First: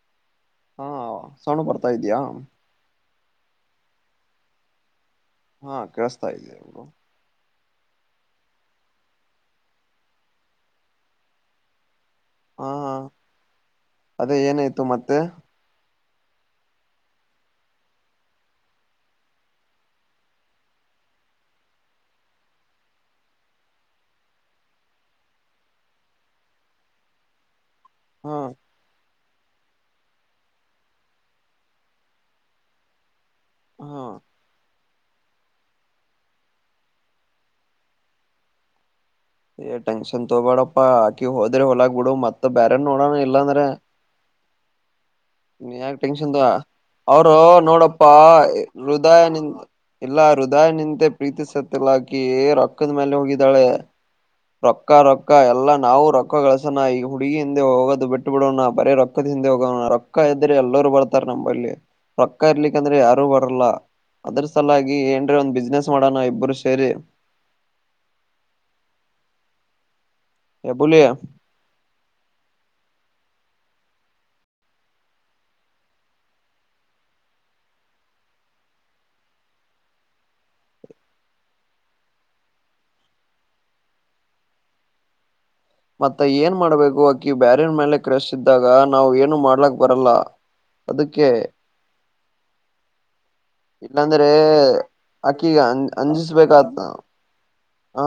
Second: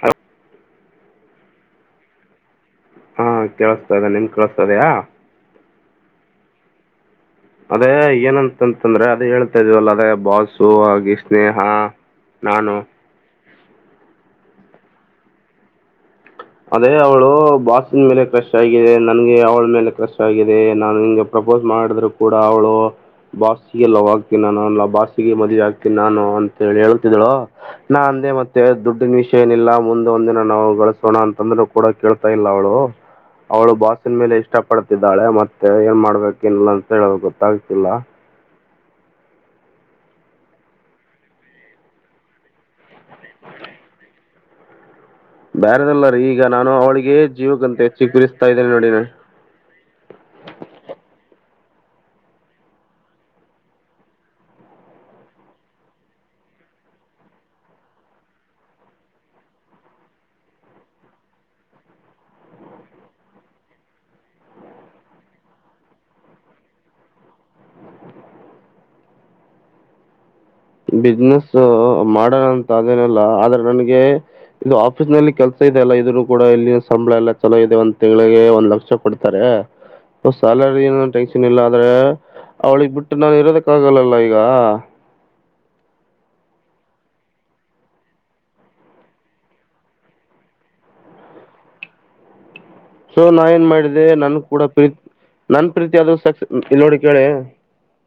ಹ ಹಾ ಸೋಣು ಬರ್ತಾ ಇದಯಾ. ಹಾ ಕೇಳಿಸತಾ ಇದೆ ನಿನ್ ಕೇಳಸ್ತಾ ಇದೆಯ. ಹಾ ಕೇಳಸ್ತಾ ಇದೆ. ಅದೇ ಏನಂತಂತಂದ್ರೆ ಅದೇ ಹೇಳ್ತಾ ಇದ್ವಲ್ಲ ಅದೇ ಬಾಸು ಹಾಗೆ ಸ್ನೇಹ ಹಾ ನಾನು ಅದೇ ಏನಾಯ್ತು ಮತ್ತೆ ಅದೇ ಅವಳು ಬಾಸಿನ ಮೇಲೆ ಕ್ರಶ್ ಆಗಿದೆ ನನ್ಗೆ ಅವಳ ಮೇಲೆ ಕ್ರಶ್ ಆಗಿದೆ ನಾನು ಹಿಂಗೆ ಪ್ರಪೋಸ್ ಮಾಡಿದ್ರು ಕೂಡ ಅವಳು ಬಾಸ್ಗೆ ಲವ್ ಆಗ್ತಿಲ್ಲ ನಾನು ಅ ಬಾಸಿಗೆ ಮದುವ ಆಗ್ತೀನಿ ನಾನು ಅಂತ ಹೇಳಿ ಹೇಳತಿದ್ದಳು. ನಾ ಅಂದೆ ಹಾ ಮತ್ತೆ ದುಡ್ಡಿನ ವಿಷಯ ಏನಿಲ್ಲ ಮುಂದ ಒಂದಿನ ನಾವುಗಳ ಣ ಅಂತಂದ್ರರು ಕೂಡ ಕೇಳ್ತಾ ಇಲ್ಲ ಅವಳು ಅವಳು ಹಾ ಬಾಸಿನ ಮೇಲೆ ಇಷ್ಟ ಪಡ್ತಿದ್ದ. ಇದ್ದಾಳೆ ಮತ್ತೆ ಏನ್ ಮಾಡ್ಬೇಕ ಇಲ್ಲ ಅಂತ ಹೇಳ ಗೊತ್ತಾಗತಿಲ್ಲ. ಏ ಟೆನ್ಷನ್ ತಗಬೇಡಪ್ಪಾ ಆಕಿ ಹೋದ್ರಿ ಹೊಲಗ ಬಿಡು ಮತ್ತ ಬೇರೆನ್ ನೋಡೋಣ ಇಲ್ಲಾಂದ್ರ. ಯಾಕ ಬೇರೆದಲ್ಲ ರೀ ಟೆನ್ಷನ್ ಈಗ ನಾನು ಅವಳಿಗೆ ಅವರು ಜೀವಕ್ಕಂತ ನೋಡಪ್ಪಾ ಚಿಗುರಿಸ್ತಾ ಇದ್ದೇನೆ ನೋಡಿ ನಾನು ಹೃದಯ ನಿ ಇಲ್ಲ ಹೃದಯ ನಿಂತ ಪ್ರೀತಿಸತ್ ಲ್ಲಾಕಿ ರೊಕ್ಕದ ಮೇಲ ಹೋಗಿದ್ದಾಳೆ. ರೊಕ್ಕ ರೊಕ್ಕ ಎಲ್ಲಾ ನಾವವು ರೊಕ್ಕ ಗಳಸೋಣ ಈ ಹುಡುಗಿ ಹಿಂದೆ ಹೋಗೋದು ಬಿಟ್ಟು ರೊಕ್ಕ ರೊಕ್ಕ ಎಲ್ಲ ನಾವೂ ರೊಕ್ಕ ಗಳಸಿನ ಈ ಹುಡಗಿ ಹಿಂದೆ ಹೋಗೋದ ಬಿಟ್ಟ ಬಿಡು ಬರೀ ರೊಕ್ಕದ ಹಿಂದೆ ಹೋಗೋಣ ರೊಕ್ಕ ಇದ್ರೆ ಎಲ್ಲರೂ ಬರ್ತಾರ ನಮ್ಮಂಬಲ್ಲಿ ರೊಕ್ಕ ಇರ್ಲಿಕ್ಕಂದ್ರೆ ಯಾರು ಬರಲ್ಲ ಅದ್ರ ಸಲಾಗಿ ಏನೆರೆ ಒಂದ್ ಬಿಸ್ನೆಸ್ ಮಾಡೋಣ ಇಬ್ಬರು ಸೇರಿ. ಎಬುಲಿ ಬಿಸ್ನೆಸ್ ಮಾಡಣಂತ. ಅದೇನಲ್ಲ ಆದ್ರೆ ನನ್ಗೆ ಇದು ಆಫೀಸ್ ನಲ್ಲಿ ಕೆಲ್ಸ ಇದೆ ಅಲ್ಲ ಇದನ್ನು ಕೂಡ ಇಲ್ಲಿನ ಸಂಬಳ ಎಲ್ಲ ಚಲೋ ಇದೆ ಒಂದ್ ತಿಂಗಳಿಗೆ ಒಂದ್ ಲಕ್ಷ ಕೊಡ್ತಾರೆ ಸ್ಯಾಲರಿ ಏ ಟೆನ್ಷನ್ ಇಲ್ಲ ಆದ್ರೆ ಅವ್ಳಿಗೆ ಬಿಟ್ಟು ನಾನು ಇರೋದಕ್ಕ ಆಗಲ್ಲಲ್ಲ ಈಗ ಮತ್ತ ಏನ್ ಮಾಡ್ಬೇಕು ಅಕ್ಕಿ ಬ್ಯಾರ್ ಮೇಲೆ ಕ್ರಶ್ ಇದ್ದಾಗ ನಾವ್ ಏನು ಮಾಡ್ಲಕ್ ಬರಲ್ಲ ಅದಕ್ಕೆ ಸೊ ನಾ ಏನ್ ಮಾಡಿದ್ದೆ ಇಲ್ಲಾಂದ್ರೆ ನನ್ ಕೂಡ ಪ್ರೀತಿ ಆಕಿಗ ನನ್ ಅಂ ಪ್ರೀತಿ ಅ ಸಕ್ಸಸ್ ಅಂಜಿಸ್ಬೇಕಾತ್ ಇಲ್ಲಿ ನೋಡಿ ಕೇಳ. ಹ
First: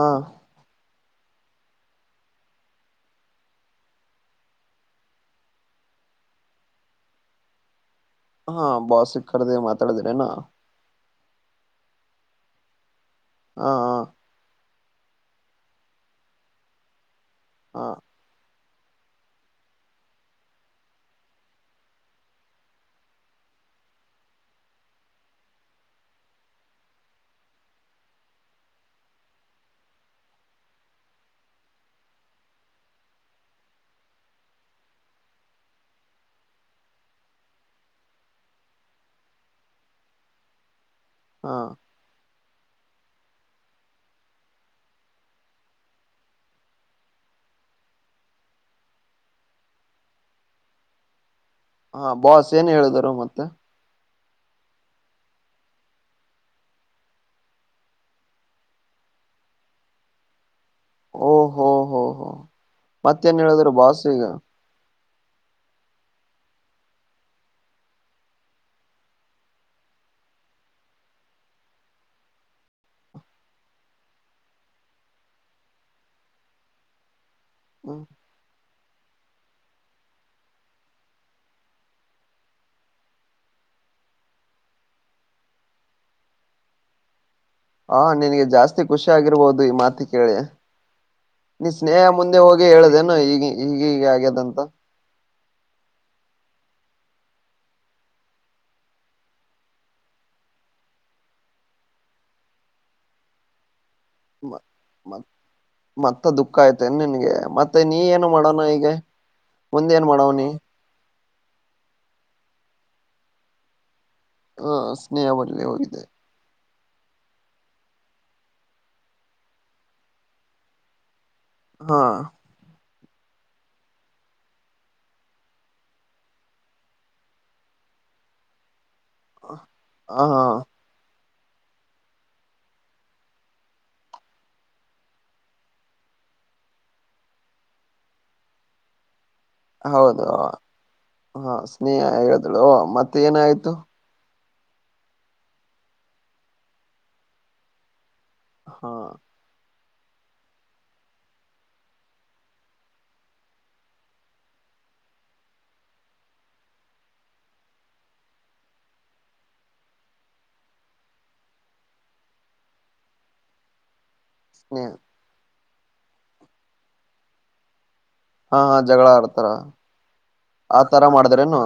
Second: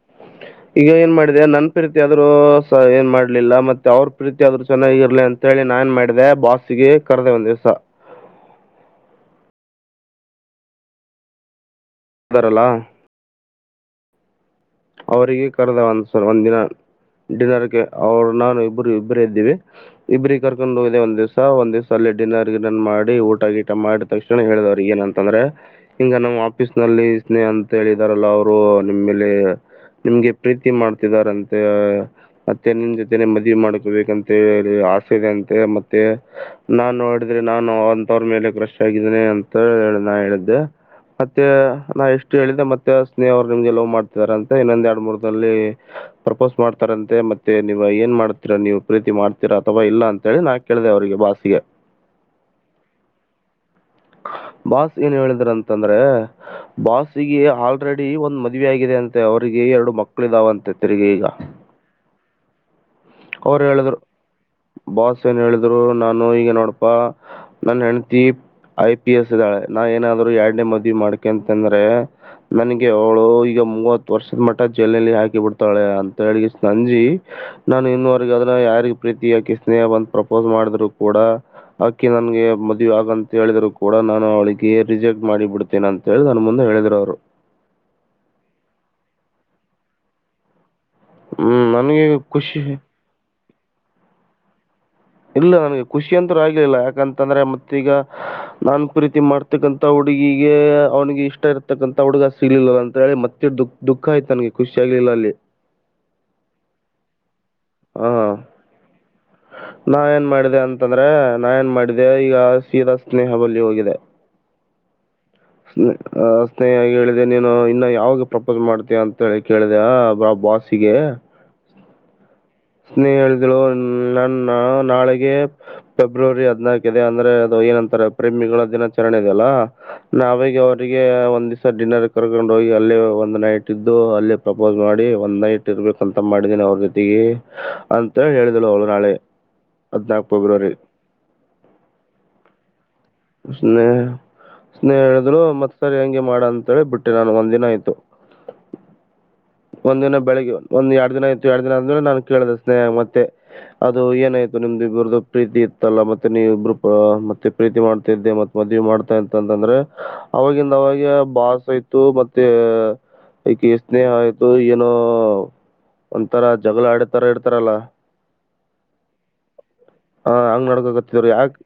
ಈಗ ಏನ್ ಮಾಡಿದೆ ನನ್ ಪ್ರೀತಿ ಆದ್ರರು ಸ ಏನ್ ಮಾಡ್ಲಿಲ್ಲ ಮತ್ತೆ ಅವ್ರ ಪ್ರೀತಿ ಆದ್ ಚೆನ್ನಾಗಿರ್ಲಿ ಅಂತ ಹೇಳಿ ನಾ ಏನ್ ಮಾಡಿದೆ ಬಾಸ್ಗೆ ಕರೆದ ಒಂದ ದಿವ್ಸ ಹಾ ಬಹತ್ ಸಿಖರದೆ ಮಾತಡ್ದನೆನಾ ಹಲ ಹಾ ಹಾ ಅವರಿಗೆ ಕರೆದ ಒಂದ್ ಒಂದ ದಿನ ಡಿನ್ನರ್ಗೆ ಹ ಅವ್ರು ನಾನು ಇಬ್ರು ಇಬ್ಬರು ಇದ್ದೀವಿ ಇಬ್ರಿಗೆ ಕರ್ಕೊಂಡು ಹೋಗದೆ ಒಂದ ದಿವ್ಸ ಒಂದ್ ದಿವ್ಸ ಅಲ್ಲಿ ಡಿನ್ನರ್ನ್ ಮಾಡಿ ಊಟ ಗೀಟ ಮಾಡಿದ ತಕ್ಷಣ ಹೇಳಿದವರು ಏನಂತಂದ್ರೆ ಹಿಂಗ ನಮ್ಮ್ ಆಫೀಸ್ ನಲ್ಲಿ ಸ್ನೇಹ ಅಂತ ಹೇಳಿದಾರಲ್ಲ ಅವರು ನಿಮ್ಮೇಲೆ ನಿಮ್ಗೆ ಪ್ರೀತಿ ಮಾಡ್ತಿದಾರಂತೆ ಮತ್ತೆ ನಿನ್ ಜೊತೆನೆ ಮದುವ ಮಾಡ್ಕೊಬೇಕಂತ ಹೇಳಿ ಆಸೆ ಇದೆ ಅಂತೆ ಮತ್ತೆ ನಾನು ನೋಡಿದ್ರೆ ನಾನು ಅಂತವ್ರ ಮೇಲೆ ಕ್ರಷ ಆಗಿದ್ದೇನೆ ಅಂತ ಹೇಳ ನಾ ಹೇಳಿದ್ದೆ ಮತ್ತೆ ಹ ನಾ ಎಷ್ಟ ಹೇಳಿದೆ ಮತ್ತೆ ಸ್ನೇಹವರು ನಿಮ್ದಗೆ ಹ್ತಾರೆ ಅಂತ ಇನ್ನೊಂದ ಎರಡ್ ಮೂರ್ದಲ್ಲಿ ಪ್ರಪೋಸ್ ಮಾಡ್ತಾರಂತೆ ಮತ್ತೆ ನೀವ ಏನ್ ಮಾಡ್ತೀರಾ ನೀವು ಪ್ರೀತಿ ಮಾಡ್ತೀರಾ ಅಥವಾ ಇಲ್ಲ ಅಂತ ಹೇಳಿ ನಾ ಕೇಳ್ದ ಅವ್ರಿಗೆ ಬಾಸಿಗೆ ಹಾ ಬಾಸ್ ಏನ್ ಹೇಳಿದರು ಮತ್ತೆ ಬಾಸ್ ಏನ್ ಹೇಳಿದ್ರ ಅಂತಂದ್ರೆ ಬಾಾಸಿಗೆ ಆಲ್ರೆಡಿ ಒಂದ್ ಮದುವ ಆಗಿದೆ ಅಂತೆ ಅವ್ರಿಗೆ ಎರಡು ಮಕ್ಕಳು ಇದಾವಂತ ತಿರಿಗ ಈಗ ಓ ಹೋ ಹೋ ಹೋ ಮತ್ತೇನ್ ಅವ್ರು ಹೇಳಿದ್ರ ಹೇಳಿದ್ರು ಬಾಸ ಈಗ ಬಾಸ್ ಏನ್ ಹೇಳಿದ್ರು ನಾನು ಈಗ ನೋಡಪಾ ನನ್ ಹೆಂಡತಿ ಐ ಪಿ ಎಸ್ ಇದ್ದಾಳೆ ನಾ ಏನಾದ್ರು ಎರಡ್ನೇ ಮದ್ವಿ ಮಾಡ್ಕೆ ಅಂತಂದ್ರೆ ನನ್ಗೆ ಅವಳು ಈಗ ಮೂವತ್ ವರ್ಷದ ಮಟ್ಟ ಜೈಲ್ಲ ಹಾಕಿ ಬಿಡ್ತಾಳೆ ಅಂತ ಹೇಳಗ ನಂಜಿ ನಿಮ್ಮವರು ಗಾದ್ರೆ ಯಾರಿಗೆ ಪ್ರೀತಿಯಾಕಿ ಸ್ನೇಹ ಬಂದ ಪ್ರಪೋಸ್ ಮಾಡಿದ್ರು ಕೂಡ ಆಕಿ ನನ್ಗೆ ಮದುವೆ ಆಗಂತ ಹೇಳಿದ್ರು ಕೂಡ ನಾನು ಅವಳಿಗೆ ರಿಜೆಕ್ಟ್ ಮಾಡಿ ಬಿಡ್ತೇನೆ ಅಂತ ಹೇಳಿ ನನ್ನ ಮುಂದೆ ಹೇಳಿದರು ಅವರು ಹಾ ನಿನಗೆ ಜಾಸ್ತಿ ಖುಷಿ ಆಗಿರ್ಬೋದು ಈ ಮಾತಿ ಕೇಳಿ ಹ್ಮ್ ನೀ ಸ್ನೇಹ ನನಗೆ ಮುಂದೆ ಹೋಗಿ ಖುಷಿ ಹೇಳುದೇನ ಈಗ ಈಗ ಹೀಗ ಆಗ್ಯದಂತ ಇಲ್ಲ ನನ್ಗೆ ಖುಷಿ ಅಂತೂ ಆಗಿರ್ಲಿಲ್ಲ ಯಾಕಂತಂದ್ರೆ ಮತ್ತೀಗ ನಾನ್ ಪ್ರರೀತಿ ಮಾಡ್ತಕ್ಕಂಥ ಹುಡುಗಿಗೆಗ ಅವ್ನಿಗೆ ಇಷ್ಟ ಇರ್ತಕ್ಕಂಥ ಹುಡುಗ ಸಿ ಇರ್ಿಲ್ಲ ಅಂತ ಹೇಳಿ ಮತ್ತೆ ದುಃಖ ದುಃಖ ಆಯ್ತು ನನಗೆ ಮ ಖುಷಿ ಆಗ್ಲಿಲ್ಲ ಮತ್ ಅಲ್ಲಿ ಮತ್ತ ದುಃಖ ಆಯ್ತನ್ ನಿನ್ಗೆ ಮತ್ತೆ ನೀ ಹಾ ಏನು ಮಾಡೋಣ ಈಗ ಮುಂದ ನಾ ಏನು ಏನ್ ಮಾಡವ ನೀ ಮಾಡಿದೆ ಅಂತಂದ್ರೆ ನಾ ಏನ್ ಮಾಡಿದೆ ಈಗ ಶೀರಾ ಸ್ನೇಹ ಬಳಿ ಹೋಗಿದೆ ಹ ಬದಲ ಸ್ನೇ- ಹೋಗಿದೆ ಆ, ಸ್ನೇಹ ಹೇಳಿದೆ ನೀನು ಇನ್ನ ಯಾವಾಗ ಪ್ರಪೋಸ್ ಮಾಡ್ತೀಯ ಅಂತ ಹೇಳಿ ಕೇಳಿದೆ ಬ ಬಾಾಸಿಗೆ ಹಾ ಸ್ನೇಹಿ ಹೇಳಿದ್ಳು ನನ್ನ ನಾಳೆಗೆ ಫೆಬ್ರವರಿ ಹದ್ನಾಾಲ್ಕ ಇದೆ ಅಂದ್ರೆ ಅದು ಏನಂತಾರೆ ಪ್ರೇಮಿಗಳ ದಿನ ರಣ ಇದಲ್ಲ ಹ ಹಾ ನಾವಗ ಅವರಿಗೆ ಒಂದು ಸರ್ ಡಿನ್ನರ್ ಕರ್ಕೊಂಡ ಹೋಗಿ ಅಲ್ಲೇ ಒಂದ್ ನೈಟ್ ಇದ್ದು ಅಲ್ಲೇ ಪ್ರಪೋಸ್ ಮಾಡಿ ಒಂದ್ ನೈಟ್ ಇರ್ಬೇಕಂತ ಮಾಡಿದೀನಿ ಅವ್ರ ಜೊತೆಗೆ ಅಂತ ತರ ಎಳದುಲ್ಲ ಅವಲೋ ನಾಳೆ ಹೌದು ಹದಿನಾಲ್ಕು ಫೆಬ್ರವರಿ ಹಾ ಸ್ನೇಹ ಹೇಳಿದ್ಳು ಮತ್ ಹ [inaudible] ಸ್ನೇಹ ಹೇಳಿದ್ರು ಮತ್ಸರ್ ಹೆಂಗೆ ಮಾಡ ಅಂತ ಹೇಳಿ ಬಿಟ್ಟೆ ನಾನು ಒಂದ ದಿನ ಆಯ್ತು ಹಾ ಒಂದ್ ದಿನ ಬೆಳಿಗ್ಗೆ ಒಂದ್ ಎರಡ್ ದಿನ ಆಯ್ತು ಎರಡ್ ದಿನ ಆದ್ಮೇಲೆ ನಾನ್ ಕೇಳಿದೆ ಸ್ನೇಹ ಮತ್ತೆ ಅದು ಏನಾಯ್ತು ನಿಮ್ದು ಇಬ್ರ್ದು ಪ್ರೀತಿ ಇತ್ತಲ್ಲ ಮತ್ತೆ ನೀವ ಇಬ್ರು ಮತ್ತೆ ಪ್ರೀತಿ ಮಾಡ್ತಾ ಇದ್ದೆ ಮತ್ ಮದ್ೆ ಮಾಡ್ತಾ ಇಂತ ಅಂತಂದ್ರೆ ಅವವಾಗಿಂದ ಅವಾಗ ಬಾಸ್ ಆಯ್ತು ಮತ್ತೆ ಈ ಸ್ನೇಹ ಆಯ್ತ. ಇ ಸ್ನೇಹ ಏನೋ ಒಂಥರಾ ಜಗಳ ಆಡತರ ಇಡ್ತಾರಲ್ಲ. ಹಾ ಹಾ ಜಗಳ ಆಡ್ತಾರ [unintelligible] ಹ ಹಂಗ್ ಆ ತರ ನಡ್ಕಕತ್ತಿದ್ರು ಯಾಕ್ ಮಾಡಿದಾರೇನು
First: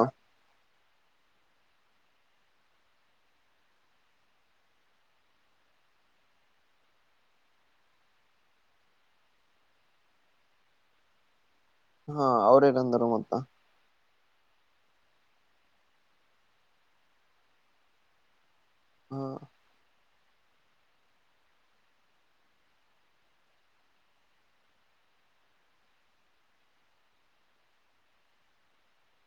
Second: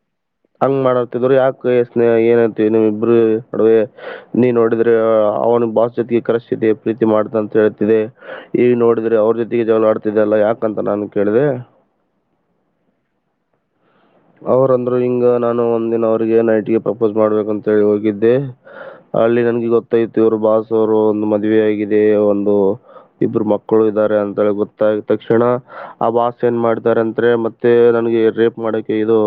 ಹಂಗ್ ಮಾಡತಿದರು ಯಾಕೆ ಸ್ನೇಹ ಏನಯ್ತಮ್ ಇಬ್ಬರು ಅಡ ನೀನ್ ನೋಡಿದ್ರೆ ಅವ್ನು ಬಾಸ್ ಜೊತಿಗೆ ಕರೆಸ್ತಿದೆ ಪ್ರೀತಿ ಮಾಡತಂತ. ಹೇಳ್ತಿದೆ ಈಗ ನೋಡಿದ್ರೆ ಅವ್ರ ಜೊತೆಗೆ ಜವಳ ಆಡ್ತಿದೆಲ್ಲ ಯಾಕಂತ ನಾನು ಕೇಳಿದೆ. ಹಾ ಅವ್ರೇಗಂದರು ಮತ್ತ ಅವ್ರಂದ್ರು ಹಿಂಗ ನಾನು ಒಂದಿನ ಅವ್ರಿಗೆ ನೈಟ್ಗೆ ಪ್ರಪೋಸ್ ಮಾಡ್ಬೇಕಂತ ಹೇಳಿ ಹೋಗಿದ್ದೆ. ಹಾ ಅಲ್ಲಿ ನನ್ಗೆ ಗೊತ್ತಾಯತ್ತು [unintelligible] ಇವ್ರ ಬಾಸ್ ಅವರು ಒಂದು ಮದುವೆ ಆಗಿದೆ ಒಂದು ಇಬ್ಬರು ಮಕ್ಕಳು ಇದ್ದಾರೆ ಅಂತಿ ಗೊತ್ತಾಗ ತಕ್ಷಣ ಆ ಬಾಸ್ ಏನ್ ಮಾಡ್ತಾರೆ ಅಂದ್ರೆ ಮತ್ತೆ ನನ್ಗೆ ರೇಪ್ ಮಾಡಕ್ ಇದು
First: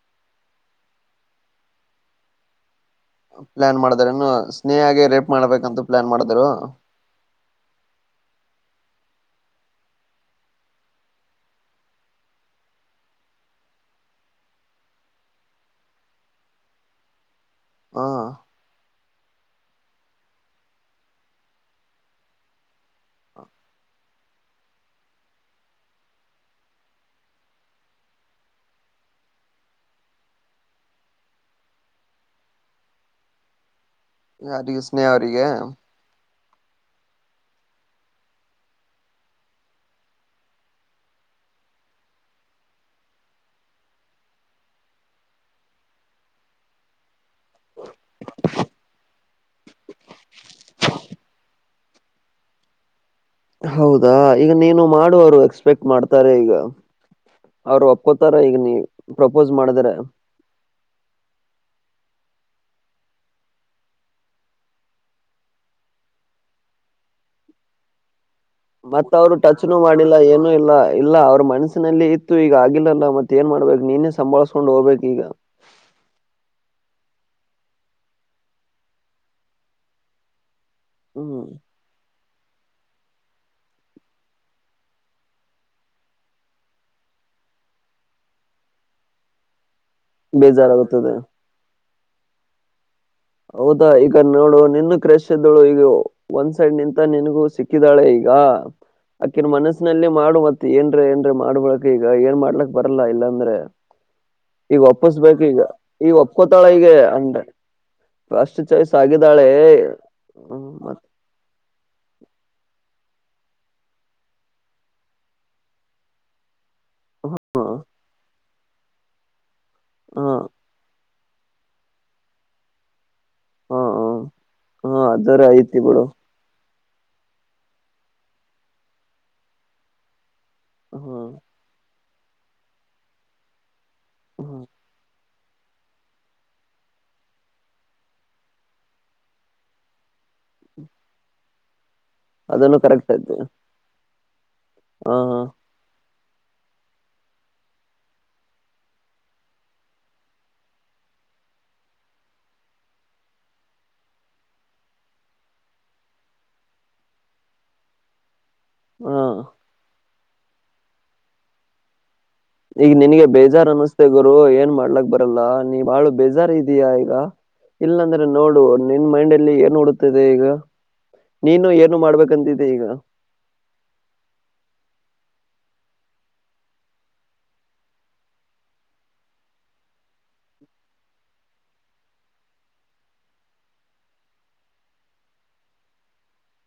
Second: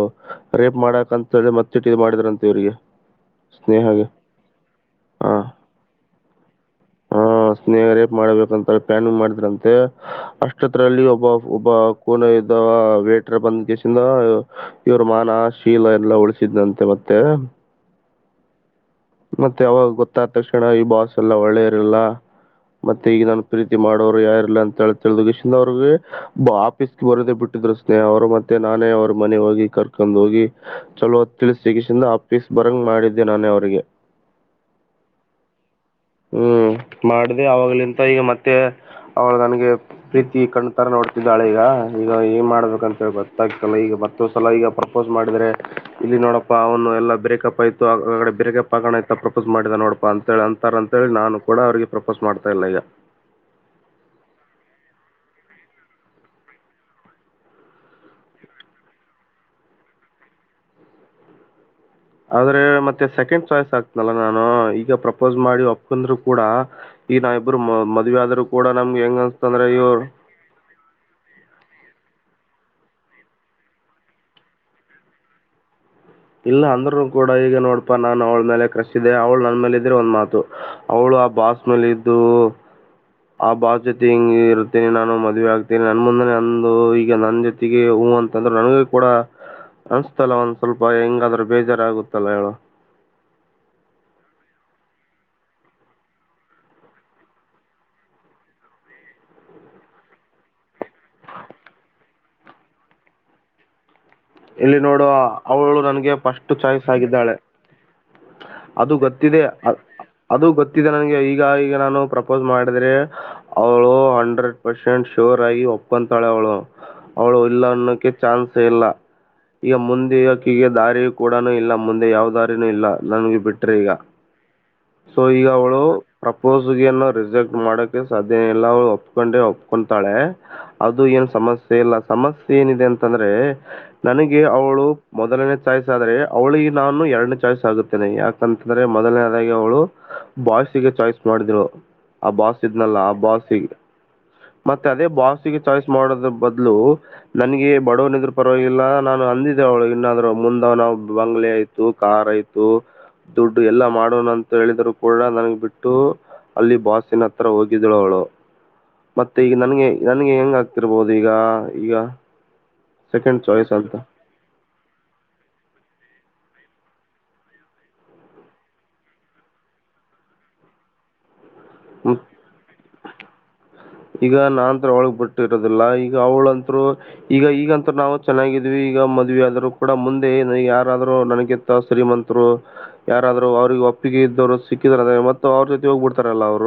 ರೇಪ್ ಮಾಡಕ್ಂತ ಹೇಳ್ರೆ ಮತ್ತೆಟ್ಟು ಇದು ಮಾಡಿದ್ರಂತೆ ಇವ್ರಿಗೆ ಪ್ಲಾನ್ ಮಾಡಿದ್ರ ಸ್ನೇಹಗೆ. ಇನ್ನು ಸ್ನೇಹಾಗೆ ರೇಪ್ ಹಾ. ಮಾಡ್ಬೇಕಂತೂ ಪ್ಲಾನ್ ಮಾಡಿದರು ಪ್ಯಾನಿಂಗ್ ಮಾಡಿದ್ರಂತೆ ಅಷ್ಟತ್ರಲ್ಲಿ ಒಬ್ಬ ಒಬ್ಬ ಕೋನ ಇದ್ದ ವೇಟರ್ ಬಂದ ಕೇಸಿಂದ ಇವ್ರ ಮಾನ ಶೀಲ ಎಲ್ಲ ಉಳಿಸಿದಂತೆ ಮತ್ತೆ ಹಾ ಮತ್ತೆ ಅವಾಗ ಗೊತ್ತಾದ ತಕ್ಷಣ ಈ ಬಾಸ್ ಎಲ್ಲ ಒಳ್ಳೆ ಇರ್ಲ್ಲ ಮತ್ತೆ ಈಗ ನಾನು ಪ್ರೀತಿ ಮಾಡೋರು ಯಾರ ಇಲ್ಲ ಅಂತೇಳ ತಿಳ್ದ ಗಶಿಂದ ಅವ್ರಿಗೆ ಆಫೀಸ್ಗೆ ಬರೋದೇ ಬಿಟ್ಟಿದ್ರು ಸ್ನೇಹ ಅವ್ರು ಮತ್ತೆ ನಾನೇ ಅವ್ರ ಮನೆ ಹೋಗಿ ಕರ್ಕೊಂಡ್ ಹೋಗಿ ಚಲೋ ತಿಳಸ ಗಷಿಂದ ಆಫೀಸ್ ಬರಂಗ ಮಾಡಿದ್ದೆ ನಾನೇ ಅವ್ರಿಗೆ. ಯಾರಿಗೆ ಸ್ನೇಹ ಅವರಿಗೆ ಹ್ಮ್ ಮಾಡ್ದ ಅವಾಗ್ಲಿಂತ ಈಗ ಮತ್ತೆ ಅವಳ ನನ್ಗೆ ಪ್ರೀತಿ ಕಣ್ತರ ನೋಡ್ತಿದ್ದಾಳೆ ಈಗ ಈಗ ಏನ್ ಮಾಡ್ಬೇಕಂತೇಳಿ ಗೊತ್ತಾಗ್ತಲ್ಲ ಈಗ ಮತ್ತೊ್ಸಲ ಈಗ ಪ್ರಪೋಸ್ ಮಾಡಿದ್ರೆ ಇಲ್ಲಿ ನೋಡಪ್ಪಾ ಅವನು ಎಲ್ಲ ಬ್ರೇಕಪ್ ಆಯ್ತು ಆಡೆ ಬ್ರೇಕಪ್ ಆಗೋಣ ಆಯ್ತ ಪ್ರಪೋಸ್ ಮಾಡಿದ ನೋಡಪಾ ಅಂತಿ ಅಂತಾರಂತ. ಅಂತೇಳಿ ನಾನು ಕೂಡ ಅವರಿಗೆ ಪ್ರಪೋಸ್ ಮಾಡ್ತಾ ಇಲ್ಲ ಈಗ [unintelligible] ಹೌದಾ ಈಗ ನೀನು ಮಾಡುವರು ಎಕ್ಸ್ ಪೆಟ್ ಮಾಡ್ತಾರೆ [unintelligible] ಈಗ ಅವ್ರು ಒಪ್ಕೋತಾರ ಈಗ ನೀ ಪ್ರಪೋಸ್ ಮಾಡಿದ್ರ ಆದ್ರೆ ಮತ್ತೆ ಸೆಕೆಂಡ್ ಚಾಯ್ಸ್ ಆಕ್ತನಲ್ಲ ನಾನು ಈಗ ಪ್ರಪೋಸ್ ಮಾಡಿ ಒಪ್ಕಂದ್ರು ಕೂಡ ಈಗ ನಾವ ಇಬ್ಬರು ಮದುವೆ ಆದ್ರೂ. ಕೂಡ ನಮ್ಗೆ ಮತ್ತ ಹೆಂಗ ಅವ್ರು ಅನ್ಸ್ತಂದ್ರೆ ಟಚ್ನುೂ ಇವ್ರು ಮಾಡಿಲ್ಲ ಏನುೂ ಇಲ್ಲ ಇಲ್ಲ ಅವ್ರ ಮನ್ಸ ಿನಲ್ಲಿ ಇತ್ತು ಈಗ ಆಗಿಲ್ಲಲ್ಲ ಮತ್ತೆ ಏನ್ ಮಾಡ್ಬೇಕು ನೀನೇ ಸಂಭಾಳ್ಸಕೊಂಡ್ ಹೋಗ್ಬೇಕು ಈಗ. ಇಲ್ಲ ಅಂದ್ರರು ಕೂಡ ಈಗ ನೋಡ್ಪಾ ನಾನ್ ಅವ್ಳ ಮೇಲೆ ಕ್ರಷ್ಟಿದೆೆ ಅವಳ ನನ್ ಮೇಲೆ ಇದ್ರೆ ಒಂದ್ ಮಾತು. ಅವಳು ಆ ಹ್ಮ್ ಬಾಸ್ ಮೇಲೆ ಇದ್ದು. ಹಾ ಆ ಬಾ ಜೊತೆ ಹಿಂಗ ಇರುತ್ತೇನೆ ನಾನು ಮದ್ವೆ ಆಗ್ತೇನೆ ನನ್ ಮುಂದನೆ ಒಂದು ಈಗ ನನ್ ಜೊತೆಗೆ ಹೂ ಅಂತಂದ್ರರು ನನಗ ಕೂಡ ಅನ್ಸ್ತಲ್ಲ ಒಂದ್ ಸ್ವಲ್ಪ ಬೇಜಾರಾಗುತ್ತದೆ ಹೆಂಗಾದ್ರೂ ಬೇಜಾರಾಗಗುತ್ತೆ ತಲಯಳ [unintelligible] ಹೌದಾ ಈಗ ನೋಡು ನಿನ್ನ ಕ್ರಶ್ ಇದ್ದೋಳು ಈಗ ಒಂದ್ ಸೈಡ್ ನಿಂತ ನಿನ್ಗೂ ಸಿಕ್ಕಿದಾಳೆ ಈಗ ಆಕಿನ್ ಮನಸ್ನಲ್ಲಿ ಮಾಡು ಮತ್ ಏಂಡ್ರೆ ಏಂಡ್ರೆ ಮಾಡ್ಬಕ್ ಈಗ ಏನ್ ಮಾಡ್ಲಕ್ ಬರಲ್ಲಾ ಇಲ್ಲಾಂದ್ರೆ. ಇಲ್ಲಿ ಈಗ ನೋಡು ವಾಪಸ್ಬೇಕು ಈಗ ಅವಳು ಈಗ ನನಗೆ ಫಸ್ಟ್ ಒಪ್ಕೊತಾಳೆ ಈಗ ಚಾಯ್ಸ್ ಆಗಿದ್ದಾಳೆ ಅಂಡೆ. ಅದು ಗೊತ್ತಿದೆ ಅದು ಹ್ಮ ಗೊತ್ತಿದೆ ಮತ್ ನನ್ಗೆ ಈಗ ಈಗ ನಾನು ಪ್ರಪೋಸ್ ಮಾಡ ಆದ್ರೆ ಅವಳು ಹಂಡ್ರೆಡ್ ಪರ್ಸೆಂಟ್ ಶೋರ್ ಆಗಿ ಒಪ್ಂತಾಳೆ ಅವಳು ಅವಳು ಹ ಇಲ್ಲ ಅನ್ನೋಕ ಚಾನ್ಸೇ ಇಲ್ಲ [unintelligible] ಈಗ ಮುಂದೆ ಇಕ ಈಗ ದಾರಿ ಕೂಡನು ಇಲ್ಲ ಮುಂದೆ ಯಾವ್ ದಾರಿನೂ ಇಲ್ಲ ನನ್ಗೆ ಹ ಬಿಟ್ರೆ ಹ ಈಗ ಹ ಸೊ ಅದರ ಈಗ ಐತಿ ಅವಳು ಬಿಡು ಪ್ರಪೋಐ [unintelligible] ಸ್ ಗಿಯನ್ನು ರಿಸೆಕ್ಟ್ ಮಾಡಕ್ಕೆ ಸಾದ ಎಲ್ಲಳ ಒಪ್ಕೊಂಡೆ ಒಪ್ಕೊತಾಳೆ ಅದು ಹ್ಮ ಏನ್ ಸಮಸ್ಯೆ ಇಲ್ಲ ಸಮಸ್ಯೆ ಏನಿದೆ ಅಂತಂದ್ರೆ ನನಗೆ ಹ್ಮ ಅವಳು ಮೊದಲನೇ ಚಾಯ್ಸ್ ಆದ್ರೆ ಅವಳಿಗೆ ನಾನು ಎರಡನೇ ಚಾಯ್ಸ್ ಆಗುತ್ತೇನೆ ಯಾಕಂತಂದ್ರೆ ಮೊದಲನೇದಾಗಿ ಅವಳು ಬಾಯ್ಸಗೆ ಚಾಯ್ಸ್ ಮಾಡಿದ್ರು ಆ ಬಾಸ್ ಅದನ್ನು ಇದ್ನಲ್ಲಾ ಕರೆಕ್ಟ್ ಐತಿ ಬಾಸ್ ಈಗ ಮತ್ತೆ ಅದೇ ಹ ಬಾಸಿಗೆ ಚಾಯ್ಸ್ ಮಾಡೋದು ಬದ್ಲು ನನಿಗೆ ಬಡವನಿದ್ರ ಪರ್ವಾಗಿಲ್ಲ ನಾನು ಅಂದಿದ್ದೆ ಅವ್ಳಿಗ್ ಇನ್ನಾದರೂ ಮುಂದ ನಾವ್ ಬಂಗ್ಲೆ ಆಯ್ತು ಕಾರ್ ಆಯ್ತು ದುಡ್ಡು ಎಲ್ಲಾ ಮಾಡೋಣ ಅಂತ ಹೇಳಿದ್ರು ಕೂಡ ನನ್ಗ್ ಬಿಟ್ಟು ಅಲ್ಲಿ ಬಾಸಿನ ಹತ್ರ ಹೋಗಿದ್ಳು ಅವಳು ಮತ್ತೆ ಹ ಈಗ ನನಗೆ ನನ್ಗೆ ಹೆಂಗ ಆಗ್ತಿರ್ಬೋದು ಈಗ ಈಗ ಈಗ ನನ್ಗೆ ಸೆಕೆಂಡ್ ಬೇಜಾರ್ ಚಾಯ್ಸ್ ಅನ್ನಸ್ತೆೇ ಅಂತ ಗುರು ಏನ್ ಮಾಡ್ಲಕ್ ಬರಲ್ಲ ನೀ ಬಾಳು ಬೇಜಾರ್ ಇದಯಾ ಈಗ ಇಲ್ಲಾಂದ್ರೆ ನೋಡುವ ನಿನ್ ಮೈಂಡ್ಲಏನ್ ನೋಡತಿದೆ ಈಗ ನೀನು ಏನು ಮಾಡ್ಬೇಕಂತಿದ್ದೆ ಈಗ ಈಗ ನಾಂತ ಅವಳಗ್ ಬಿಟ್ಟಿರೋದಿಲ್ಲ ಈಗ ಅವ್ಳಂತರು ಈಗ ಈಗಂತ ನಾವವು ಚೆನ್ನಾಗಿದ್ವಿ ಈಗ ಮದ್ ಆದ್ರು ಕೂಡ ಮುಂದೆ ಏನು ಯಾರಾದರುೂ ನನಗೆತ್ತ ಶ್ರೀಮಂತರು ಯಾರಾದ್ರು ಅವ್ರಿಗೆ ಒಪ್ಪಿಗೆ ಇದ್ದವ್ರು ಸಿಕ್ಕಿದ್ರ ಅ್ರ ಮ ಅವ್ರ ಜೊತೆ ಹೋಗ್ಬ ಬಿಡ್ತಾರಲ್ಲ ಅವ್ರು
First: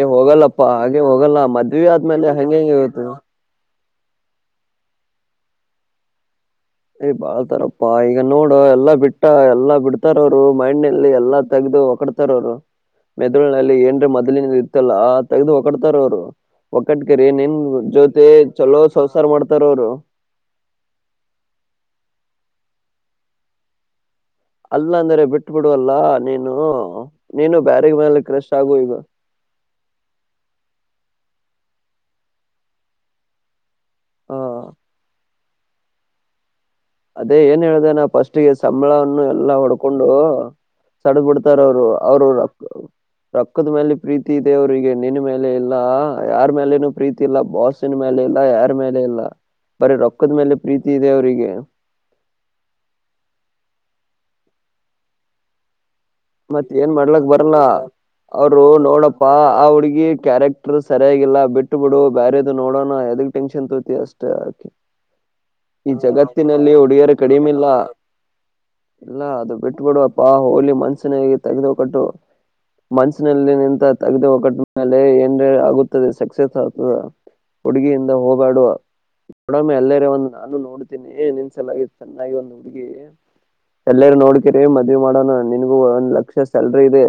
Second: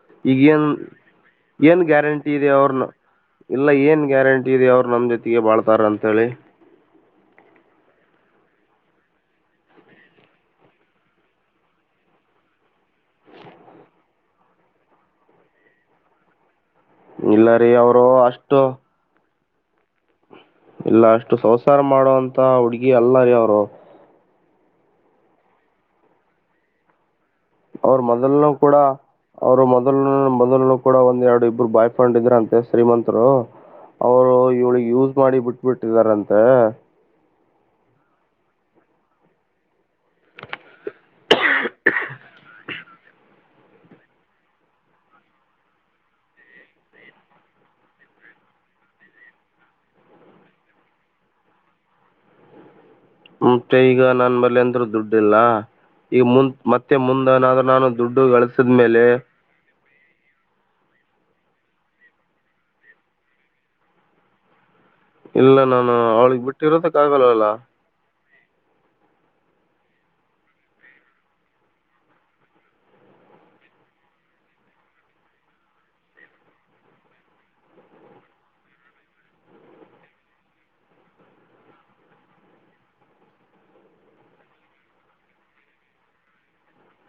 ಏ ಹೋಗಲ್ಲಪ್ಪಾ ಹಾಗೆ ಹೋಗಲ್ಲ ಮದ ಇವಿ ಆದ್ಮೇಲೆ ಹೆಂಗೆ ಹೆಂಗೆ ಇವತ್ತು ಎಲ್ಲ ಏನ್ ಗ್ಯಾರಂಟಿ ಇದೆ ಅವ್ರು ನಮ್ ಜೊತಿಗೆ ಬಾಳ್ತಾರ್ ಅಂತೇಳಿ ಏ್ ಬಾಳ್ತಾರಪ್ಪಾ ಈಗ ನೋಡು ಎಲ್ಲಾ ಬಿಟ್ಟ ಎಲ್ಲಾ ಬಿಡ್ತಾರ ಅವರು ಮೈಣ್ಲ್ಲಿ ಎಲ್ಲಾ ತೆಗ್ದ ಹೊಕಡ್ತಾರ ಅವ್ರು ಮೆದುಳನಲ್ಲಿ ಏನ್ರ ಮೊದ್ಲ ಇತ್ತಲ್ಲ ತೆಗ್ದ ಹೊಕಡ್ತಾರ ಅವ್ರು ಒಕ್ಕಟ್ಕರಿ ಇಲ್ಲ ನಿನ್ ರೀ ಅವರು ಜೊತೆತಿ ಅಷ್ಟು ಚಲೋ ಸಂಸಾರ ಮಾಡ್ತ ತರೋರು ಇಲ್ಲ ಅಷ್ಟು ಸಂವಸಾರ ಮಾಡುವಂತ ಹುಡ್ಗಿ ಅಲ್ಲ ರೀ ಅವರು ಅಲ್ಲ ಅಂದ್ರೆ ಬಿಟ್ ಬಿಡುವಲ್ಲ ನೀನು ನೀನು ಬ್ಯಾರೆ ಅವ್ರು ಮೇಲೆ ಮೊದಲ್ನು ಕ್ರಶ್ ಆಗು ಕೂಡ ಈಗ ಅವರು ಮೊದಲ್ನೂ ಮೊದಲು ಕೂಡ ಒಂದ್ ಎರಡು ಇಬ್ಬರು ಬಾಯ್ ಫ್ರೆಂಡ್ಇದ್ರಂತೆ ಶ್ರೀಮಂತರು ಅವರು ಹಾ ಇವಳಗ್ ಯೂಸ್ ಮಾಡಿ ಬಿಟ್ಟು ಬಿಟ್ಟಿದರಂತೆ ಅದೇ ಏನ್ ಹೇಳ್ದೆ ನಾ ಪಸ್ಟಿಗೆ ಸಂಬಳವನ್ನು ಎಲ್ಲಾ ಹೊಡ್ಕೊಂಡು ಸಡದ್ ಬಿಡ್ತಾರ ಅವ್ರು ಅವ್ರು ರೊಕ್ ರೊಕ್ಕದ ಮೇಲೆ ಪ್ರೀತಿ ಇದೆ ಅವ್ರಿಗೆ ನಿನ್ ಮೇಲೆ ಇಲ್ಲಾ ಯಾರ್ ಮೇಲೆನೂ ಪ್ರೀತಿ ಇಲ್ಲ ಬಾಸ್ಸಿನ್ ಮ್ಯಾಲೆ ಇಲ್ಲ ಯಾರ್ ಮೇಲೆ ಇಲ್ಲ ಬರೀ ರೊಕ್ಕದ್ ಮೇಲೆ ಪ್ರೀತಿ ಇದೆ ಅವ್ರಿಗೆ ಮತ್ತೆ ಈಗ ನನ್ ಮಲ್ಲಿ ಎಂದ್ರೂ ದುಡ್ಡಿಲ್ಲ ಈಗ ಮುಂದ್ ಮತ್ತ ಏನ್ ಮತ್ತೆ ಮಾಡ್ಲಕ್ ಮುಂದ ಬರಲ್ಲ ಏನಾದ್ರೂ ನಾನು ದುಡ್ಡು ಅವರು ಗಳಿಸಿದ್ಮೇಲೆ ನೋಡಪ್ಪಾ ಆ ಹುಡುಗಿ ಕ್ಯಾರೆಕ್ಟರ್ ಸರಿಯಾಗಿಲ್ಲ ಬಿಟ್ಟು ಬಿಡು ಬೇದು ನೋಡೋಣ ಎದಗ್ ಟೆನ್ಷನ್ ತೋತಿ ಅಷ್ಟೇ ಆಕೆ ಇಲ್ಲ ನಾನು ಅವಳಿಗೆ ಬಿಟ್ಟಿರೋದಕ್ಕ ಹುಡುಗಿಯರು ಆಗಲ್ಲವಲ್ಲ ಕಡಿಮೆ ಇಲ್ಲ ಇಲ್ಲ ಅದು ಬಿಟ್ಬಿಡು ಅಪ್ಪಾ ಹೋಲಿ ಮನ್ಸ್ ಚೆನ್ನಾಗಿರುತ್ ತಗದು ಕೊಟ್ಟು ಮನ್ಸಿನಲ್ಲಿ ನಿಂತ ತಗದು ಕೊಟ್ ಮೇಲೆ ಹೆಂಗೆ ಆಗುತ್ತದೆ ಸಕ್ಸಸ್ ಆಗ್ತದ ಹುಡುಗಿಯಿಂದ ಹೋಗಾಡುವ ನಡ ಎಲ್ಲರೆ ಒಂದು ನಾನು ನೋಡ್ತೀನಿ ಏ ನಿನ್ ಸಲಾಗಿ ಚೆನ್ನಾಗಿ ಒಂದು ಹುಡುಗಿ ಎಲ್ಲರ ನೋಡ್ಕರಿ ಮದ್ವೆ ಮಾಡನಾ ನಿನ್ ಗೂ ಒಂದ್ ಲಕ್ಷ ಸ್ಯಾಲ್ರಿ ಇದೆ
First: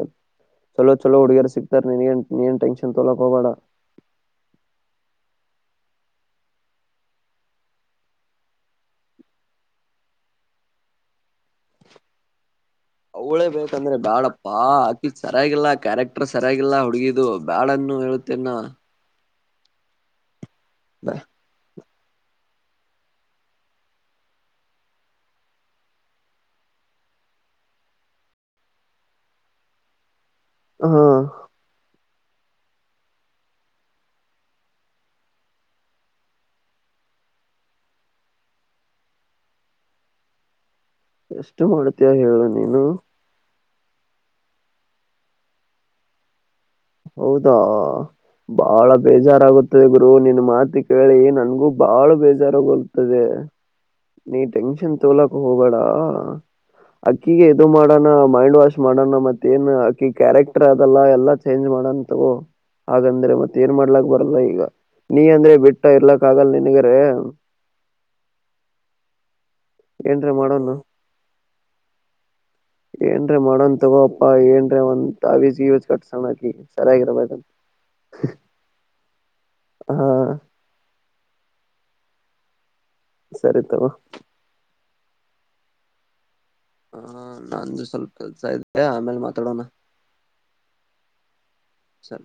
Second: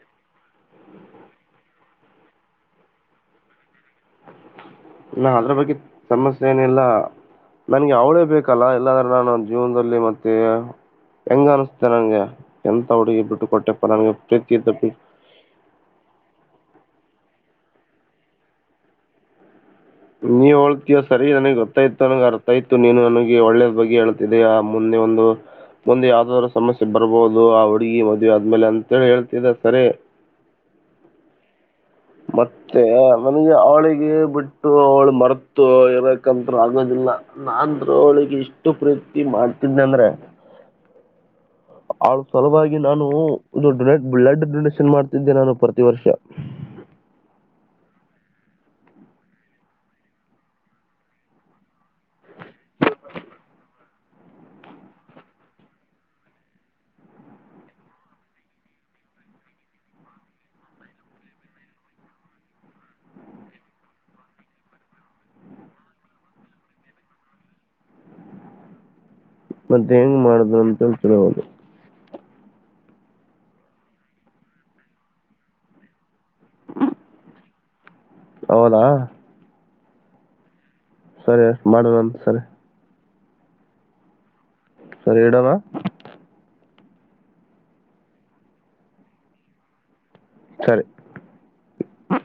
ಚಲೋ ಚಲೋ ಹುಡುಗಿಯರ್ ಸಿಕ್ತಾರ್ ನಿನಿಗೇನ್ ನೀನ್ ಟೆನ್ಷನ್ ತಗೋಳಕ್ ಹೋಗ್ಬೇಡ ನ ಅದ್ರ ಬಗ್ಗೆ ಸಮಸ್ಯೆ ಏನಿಲ್ಲ ನನ್ಗೆ ಅವಳೇ ಬೇಕಲ್ಲ ಇಲ್ಲಾದ್ರೆ ನಾನು ಜೀವನದಲ್ಲಿ ಮತ್ತೆ ಹೆಂಗ ಅನಿಸತೆೆ ನಂಗೆ ಎಂತ ಹುಡುಗಿ ಬಿಟ್ಟು ಅವಳೇ ಕೊಟ್ಟೆಪ್ಪ ಬೇಕಂದ್ರೆ ನನ್ಗೆ ಬಾಡಪ್ಪಾ ಪ್ರೀತಿ ಇದ್ದ ಹಾಕಿ ಸರಿಯಾಗಿಲ್ಲ ಕ್ಯಾರೆಕ್ಟರ್ ಸರಿಯಾಗಿಲ್ಲ ಹುಡುಗಿ ಇದು ಬ್ಯಾಡೆನ್ನು ಹೇಳುತ್ತೇನ್ ನಾ ನೀ ಒಳ ಸರಿ ನನೆ ಗೊತ್ತ. ಅರ್ಥಯತ ನನ್ಗೆ ಅರ್ಥ ಆಯ್ತು ನೀನು ನನಗೆ ಒಳ್ಳೇದ್ ಬಗ್ಗೆ ಹೇಳ್ತಿದ್ದೆಯಾ ಮುಂದೆ ಒಂದು ಮುಂದ ಯಾವ್ದಾದ್ರು ಸಮಸ್ಯೆ ಬರ್ಬಹುದು ಆ ಹುಡುಗಿ ಮದ್ವೆ ಆದ್ಮೇಲೆ ಅಂತಿ ಹೇಳ್ತಿದ್ದ ಸರಿ. ಹಾ ಮತ್ತ ನನಗ ಅವಳಿಗೆ ಬಿಟ್ಟು ಅವಳು ಮರ್ತು ಇರ್ಬೇಕಂತರು ಆಗೋದಿಲ್ಲ ನಾರು ಅವಳಿಗೆ ಇಷ್ಟು ಪ್ರೀತಿ ಮಾಡ್ತಿದ್ದನೀ ಅಂದ್ರ ಎಷ್ಟು ಮಾಡ್ತೀಯ ಅವಳ ಹೇಳು ಸಲುವಾಗಿ ನೀನು ನಾನು ಇದು ಡೊನೇಟ್ ಬ್ಲಡ್ ಡೊನೇಷನ್ ಮಾಡ್ತಿದ್ದೆ ನಾನು ಪ್ರತಿ ವರ್ಷ ಹೌದಾ ಬಾಳ ಬೇಜಾರಾಗುತ್ತ ಗುರು ನಿನ್ ಮಾತ ಕೇಳಿ ನನ್ಗೂ ಬಾಳ ಬೇಜಾರೋಗತದೆ ನೀ ಟೆನ್ಷನ್ ತೋಗೋಲಕ್ ಹೋಗಬೀಡ ಅಕ್ಕಿಗ ಇದು ಮಾಡೋಣ ಮೈಂಡ್ ವಾಶ್ ಮಾಡೋಣ ಮತ್ತೇಏನ್ ಅಕ್ಕಿ ಕ್ಯಾರೆಕ್ಟರ್ ಅದಲ್ಲ ಎಲ್ಲ ಚೇಂಜ್ ಮಾಡಂತವು ಹಾಗಂದ್ರೆ ಮತ್ತ ಏನ್ ಮಾಡ್ಲಾಕ್ ಬರಲ್ಲ ಈಗ ನೀ ಅಂದ್ರೆ ಬಿಟ್ಟ ಇರ್ಲಕ್ಕ ಆಗಲ್ಲ ನಿನ್ನಾಗ ಆರ್ ಮತ್ತೆ ಹೆಂಗ್ ಮಾಡುದ್ರು ಅಂತೇಳ್ ತಿಳಿವಾಯ್ತು. ಏನ್ರೀ ಮಾಡನ್ ತಗೋಪ್ಪಾ ಏನ್ರೀ ಒಂದ ತಾವಿ ಕಟ್ಸ [unintelligible] ಹೌದಾ ಹಾ ಸರಿ ಮಾಡುವಂತ ಸರಿ. ಸರಿ ತಗೋ. ಸರಿ ಇಡನ. ಹ ನಂದು ಸ್ವಲ್ಪ ಕೆಲ್ಸ ಐತಿ ಆಮೇಲ ಮಾತಾಡೋಣ. ಸರಿ. ಸರಿ